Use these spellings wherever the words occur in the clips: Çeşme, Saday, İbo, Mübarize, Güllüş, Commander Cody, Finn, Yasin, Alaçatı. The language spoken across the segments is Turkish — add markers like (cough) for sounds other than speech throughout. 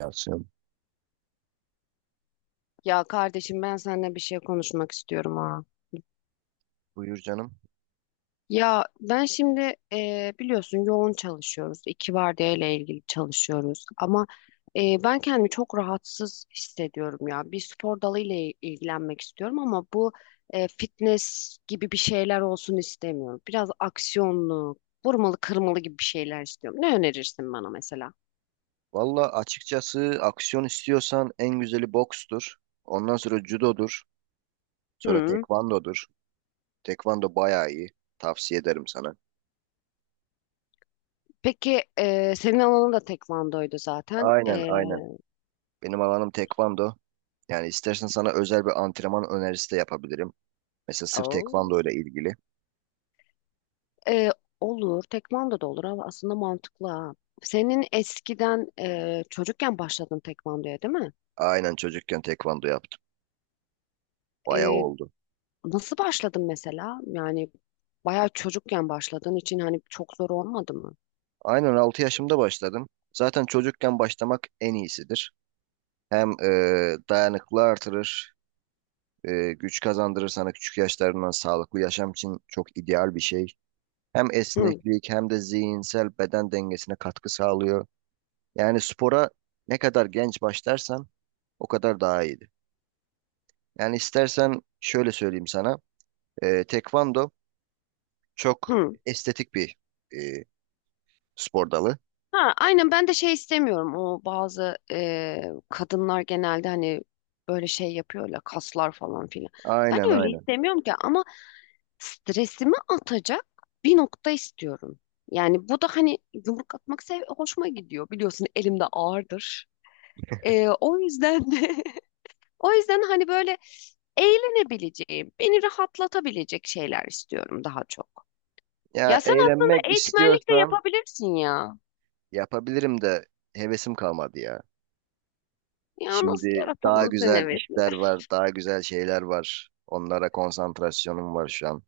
Yasin. Ya kardeşim ben seninle bir şey konuşmak istiyorum ha. Buyur canım. Ya ben şimdi biliyorsun yoğun çalışıyoruz. İki vardiya ile ilgili çalışıyoruz. Ama ben kendimi çok rahatsız hissediyorum ya. Bir spor dalı ile ilgilenmek istiyorum ama bu fitness gibi bir şeyler olsun istemiyorum. Biraz aksiyonlu, vurmalı kırmalı gibi bir şeyler istiyorum. Ne önerirsin bana mesela? Valla açıkçası aksiyon istiyorsan en güzeli bokstur. Ondan sonra judodur. Sonra Hı. tekvandodur. Tekvando bayağı iyi. Tavsiye ederim sana. Peki senin alanın da tekvandoydu zaten. Aynen aynen. Benim alanım tekvando. Yani istersen sana özel bir antrenman önerisi de yapabilirim. Mesela sırf Oo. tekvando ile ilgili. Ee, olur. Tekvando da olur ama aslında mantıklı ha. Senin eskiden çocukken başladın tekvandoya değil mi? Aynen çocukken tekvando yaptım. Bayağı Ee, oldu. nasıl başladın mesela? Yani bayağı çocukken başladığın için hani çok zor olmadı mı? Aynen 6 yaşımda başladım. Zaten çocukken başlamak en iyisidir. Hem dayanıklı artırır. Güç kazandırır sana küçük yaşlarından sağlıklı yaşam için çok ideal bir şey. Hem Hı, esneklik hem de zihinsel beden dengesine katkı sağlıyor. Yani spora ne kadar genç başlarsan o kadar daha iyiydi. Yani istersen şöyle söyleyeyim sana. Tekvando çok hı. estetik bir e, spor dalı. Ha, aynen ben de şey istemiyorum. O bazı kadınlar genelde hani böyle şey yapıyorlar kaslar falan filan. Ben Aynen öyle aynen. istemiyorum ki ama stresimi atacak bir nokta istiyorum. Yani bu da hani yumruk atmak sev hoşuma gidiyor. Biliyorsun elimde ağırdır. O yüzden de (laughs) o yüzden hani böyle eğlenebileceğim, beni rahatlatabilecek şeyler istiyorum daha çok. Ya Ya sen aslında eğlenmek eğitmenlik de istiyorsan yapabilirsin ya. yapabilirim de hevesim kalmadı ya. Ya nasıl Şimdi daha yaratalım senin güzel hevesini? işler var, daha güzel şeyler var. Onlara konsantrasyonum var şu an.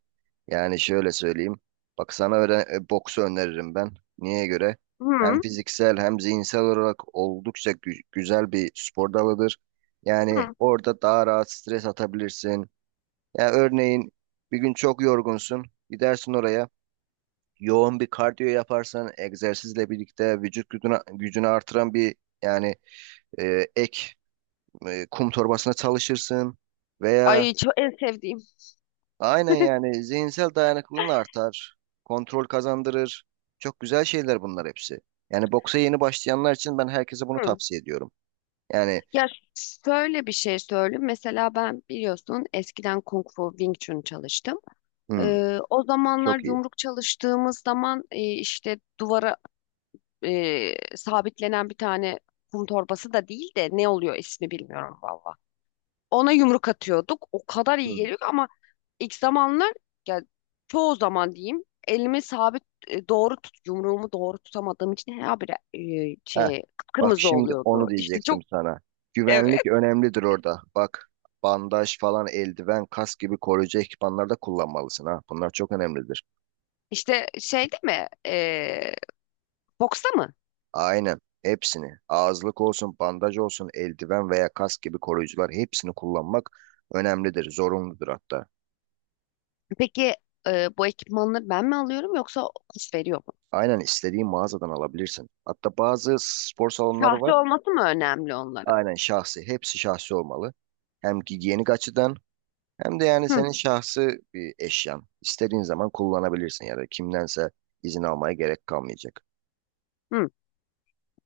Yani şöyle söyleyeyim. Bak sana öyle boksu öneririm ben. Niye göre? Hem Hı, fiziksel hem zihinsel olarak oldukça güzel bir spor dalıdır. Yani hı. orada daha rahat stres atabilirsin. Ya örneğin bir gün çok yorgunsun. Gidersin oraya. Yoğun bir kardiyo yaparsan egzersizle birlikte vücut gücünü artıran bir yani ek kum torbasına çalışırsın veya Ay çok en sevdiğim. aynen yani zihinsel dayanıklılığın artar, kontrol kazandırır. Çok güzel şeyler bunlar hepsi. Yani boksa yeni başlayanlar için ben herkese bunu Hı. tavsiye ediyorum. Yani Ya şöyle bir şey söyleyeyim. Mesela ben biliyorsun eskiden Kung Fu Wing Chun çalıştım. hmm, O zamanlar çok iyi. yumruk çalıştığımız zaman işte duvara sabitlenen bir tane kum torbası da değil de ne oluyor ismi bilmiyorum valla. Ona yumruk atıyorduk. O kadar iyi Hmm. geliyor ki ama ilk zamanlar ya çoğu zaman diyeyim elimi sabit doğru tut yumruğumu doğru tutamadığım için her bir Heh, şey bak kıpkırmızı şimdi oluyordu. onu İşte diyecektim çok sana. Güvenlik evet. önemlidir orada. Bak bandaj falan, eldiven, kask gibi koruyucu ekipmanlar da kullanmalısın ha. Bunlar çok önemlidir. İşte şey değil mi? Boksta mı? Aynen. Hepsini. Ağızlık olsun, bandaj olsun, eldiven veya kask gibi koruyucular hepsini kullanmak önemlidir, zorunludur hatta. Peki bu ekipmanları ben mi alıyorum yoksa kurs veriyor mu? Aynen istediğin mağazadan alabilirsin. Hatta bazı spor salonları Sahte var. olması mı önemli onların? Aynen şahsi. Hepsi şahsi olmalı. Hem giyenik açıdan hem de yani Hı, senin şahsi bir eşyan. İstediğin zaman kullanabilirsin ya da kimdense izin almaya gerek kalmayacak. hı,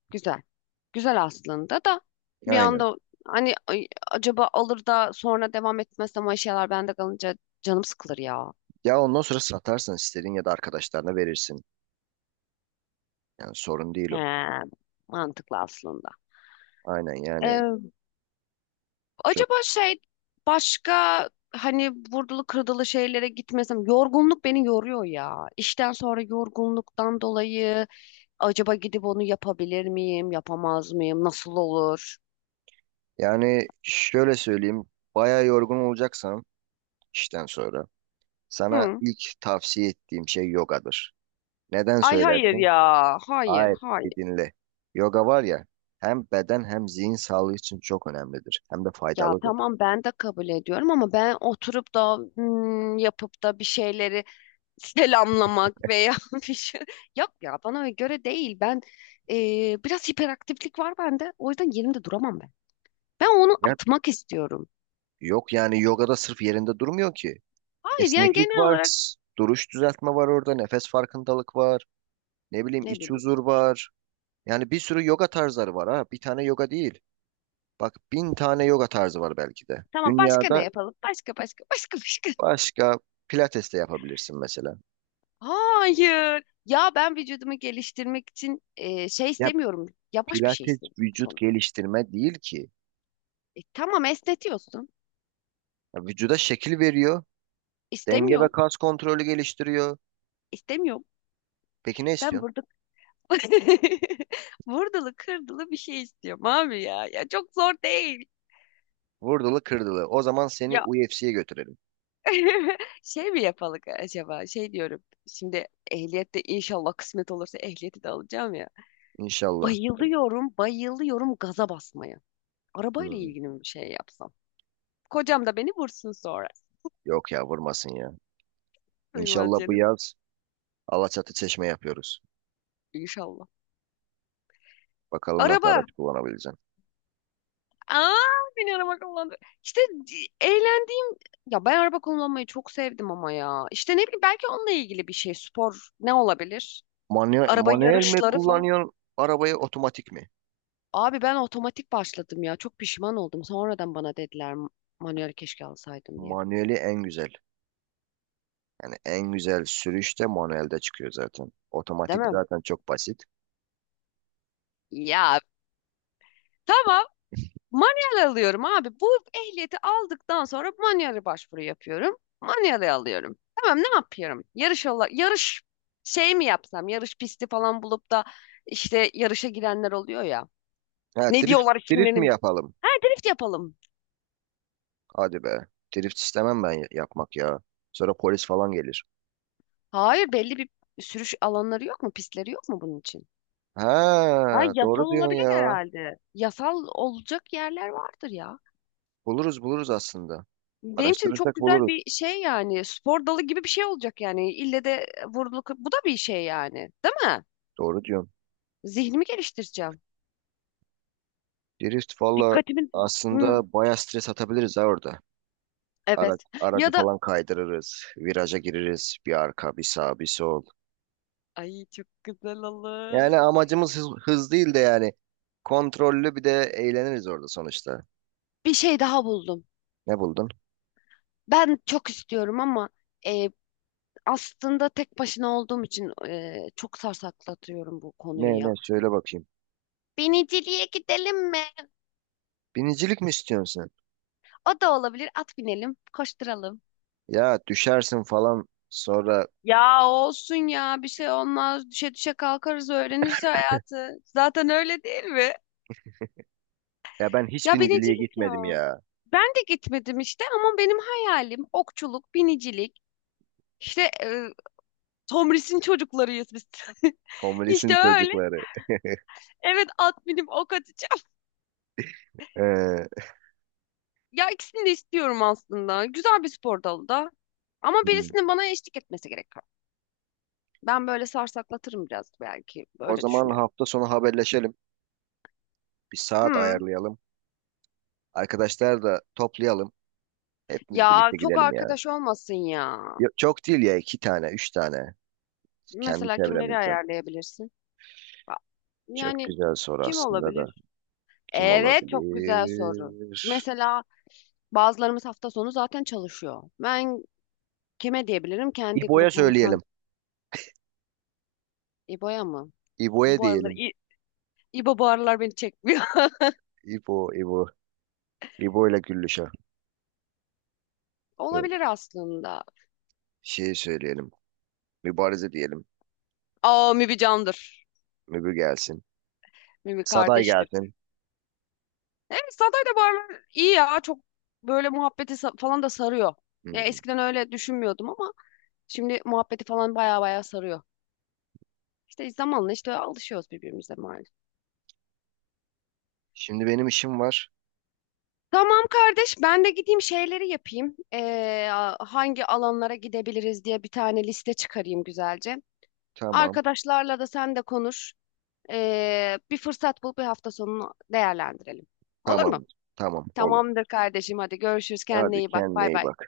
güzel. Güzel aslında da bir Aynen. anda hani ay, acaba alır da sonra devam etmezsem o şeyler bende kalınca canım sıkılır ya. Ya ondan sonra satarsın istediğin ya da arkadaşlarına verirsin. Yani sorun değil He, o. mantıklı aslında. Aynen yani. Ee, acaba şey başka hani vurdulu kırdılı şeylere gitmesem yorgunluk beni yoruyor ya. İşten sonra yorgunluktan dolayı acaba gidip onu yapabilir miyim, yapamaz mıyım, nasıl olur? Yani şöyle söyleyeyim, bayağı yorgun olacaksan işten sonra sana Hı. ilk tavsiye ettiğim şey yogadır. Neden Ay hayır söylersin? ya. Hayır, Hayır, hayır. bir dinle. Yoga var ya, hem beden hem zihin sağlığı için çok önemlidir. Hem de Ya faydalıdır. tamam ben de kabul ediyorum ama ben oturup da yapıp da bir şeyleri selamlamak veya (laughs) bir şey yok ya bana göre değil. Ben biraz hiperaktiflik var bende. O yüzden yerimde duramam ben. Ben onu Ya, atmak istiyorum. yok yani yogada sırf yerinde durmuyor ki. Hayır yani Esneklik genel var, olarak duruş düzeltme var orada, nefes farkındalık var, ne bileyim ne iç bileyim. huzur var. Yani bir sürü yoga tarzları var ha, bir tane yoga değil. Bak bin tane yoga tarzı var belki de. Tamam başka Dünyada. ne yapalım? Başka başka (laughs) başka başka. Başka pilates de yapabilirsin mesela. Hayır. Ya ben vücudumu geliştirmek için şey Ya istemiyorum. Yavaş bir şey pilates istiyorum vücut sonra. geliştirme değil ki. E, tamam esnetiyorsun. Ya vücuda şekil veriyor. Denge ve İstemiyorum. kas kontrolü geliştiriyor. İstemiyorum. Peki ne Ben istiyorsun? burada (laughs) vurdulu kırdılı bir şey istiyorum abi ya. Ya çok zor değil. Vurdulu kırdılı. O zaman seni Ya UFC'ye götürelim. (laughs) şey mi yapalım acaba? Şey diyorum. Şimdi ehliyette inşallah kısmet olursa ehliyeti de alacağım ya. İnşallah. Bayılıyorum, bayılıyorum gaza basmaya. Arabayla Hmm, ilgili bir şey yapsam. Kocam da beni vursun sonra. Yok ya vurmasın ya. Buyurmaz İnşallah bu canım. yaz Alaçatı Çeşme yapıyoruz. İnşallah. Bakalım nasıl Araba. araç kullanabileceğim. Aa, beni araba kullandı. İşte eğlendiğim ya ben araba kullanmayı çok sevdim ama ya. İşte ne bileyim belki onunla ilgili bir şey spor ne olabilir? Manuel, Araba manuel mi yarışları falan. kullanıyorsun arabayı otomatik mi? Abi ben otomatik başladım ya. Çok pişman oldum. Sonradan bana dediler manuel keşke alsaydım diye. Manueli en güzel. Yani en güzel sürüş de manuelde çıkıyor zaten. Değil Otomatik mi? zaten çok basit. Ya tamam Manuel alıyorum abi. Bu ehliyeti aldıktan sonra manuele başvuru yapıyorum. Manuele alıyorum. Tamam ne yapıyorum? Yarış şey mi yapsam? Yarış pisti falan bulup da işte yarışa girenler oluyor ya. Ha, Ne drift, diyorlar drift mi kimlerim? yapalım? Ha drift yapalım. Hadi be. Drift istemem ben yapmak ya. Sonra polis falan gelir. Hayır belli bir sürüş alanları yok mu? Pistleri yok mu bunun için? Ha, Ha yasal doğru diyorsun olabilir ya. herhalde. Yasal olacak yerler vardır ya. Buluruz buluruz aslında. Benim için çok Araştırırsak güzel buluruz. bir şey yani. Spor dalı gibi bir şey olacak yani. İlle de vuruluk. Bu da bir şey yani. Değil mi? Doğru diyorsun. Zihnimi geliştireceğim. Drift valla Dikkatimi... Hı, aslında baya stres atabiliriz ha orada. Evet. Aracı Ya da... falan kaydırırız. Viraja gireriz. Bir arka, bir sağ, bir sol. Ay çok güzel olur. Yani amacımız hız değil de yani kontrollü bir de eğleniriz orada sonuçta. Bir şey daha buldum. Ne buldun? Ben çok istiyorum ama e, aslında tek başına olduğum için çok sarsaklatıyorum bu konuyu Ne ya. söyle bakayım. Biniciliğe gidelim mi? Binicilik mi istiyorsun? O da olabilir. At binelim, koşturalım. Ya düşersin falan sonra. Ya olsun ya bir şey olmaz. Düşe düşe kalkarız öğreniriz hayatı. Zaten öyle değil mi? Ya ben hiç Ya biniciliğe binicilik ya. gitmedim ya. Ben de gitmedim işte ama benim hayalim okçuluk, binicilik. İşte Tomris'in çocuklarıyız biz. Tom (laughs) İşte öyle. çocukları. Evet at binip ok atacağım. Ee, Ya ikisini de istiyorum aslında. Güzel bir spor dalı da. Ama hmm. birisinin bana eşlik etmesi gerekiyor. Ben böyle sarsaklatırım biraz belki. O Böyle zaman düşünüyorum. hafta sonu haberleşelim. Bir saat Hı. ayarlayalım. Arkadaşlar da toplayalım. Hepimiz Ya birlikte çok gidelim ya. arkadaş olmasın ya. Çok değil ya iki tane, üç tane. Kendi Mesela kimleri çevremizden. ayarlayabilirsin? Ba- Çok Yani güzel soru kim aslında da. olabilir? Kim Evet, çok güzel soru. olabilir? Mesela bazılarımız hafta sonu zaten çalışıyor. Ben kime diyebilirim? Kendi İbo'ya söyleyelim. grubumuzdan İbo'ya mı? İbo'ya Bu aralar diyelim. İbo bu aralar beni çekmiyor. İbo, İbo. İbo ile Güllüş'e. (laughs) Yok, Olabilir aslında. şey söyleyelim. Mübarize diyelim. Aa Mibi candır. Mübü gelsin. Mibi Saday kardeştir. gelsin. Evet Saday da bu aralar iyi ya. Çok böyle falan da sarıyor. Ya Hmm. eskiden öyle düşünmüyordum ama şimdi muhabbeti falan baya baya sarıyor. İşte zamanla işte alışıyoruz birbirimize maalesef. Şimdi benim işim var. Tamam kardeş ben de gideyim şeyleri yapayım. Hangi alanlara gidebiliriz diye bir tane liste çıkarayım güzelce. Tamam. Arkadaşlarla da sen de konuş. Bir fırsat bul bir hafta sonunu değerlendirelim. Olur mu? Tamam. Tamam. Olur. Tamamdır kardeşim hadi görüşürüz kendine Hadi iyi bak kendine bay iyi bay. bak.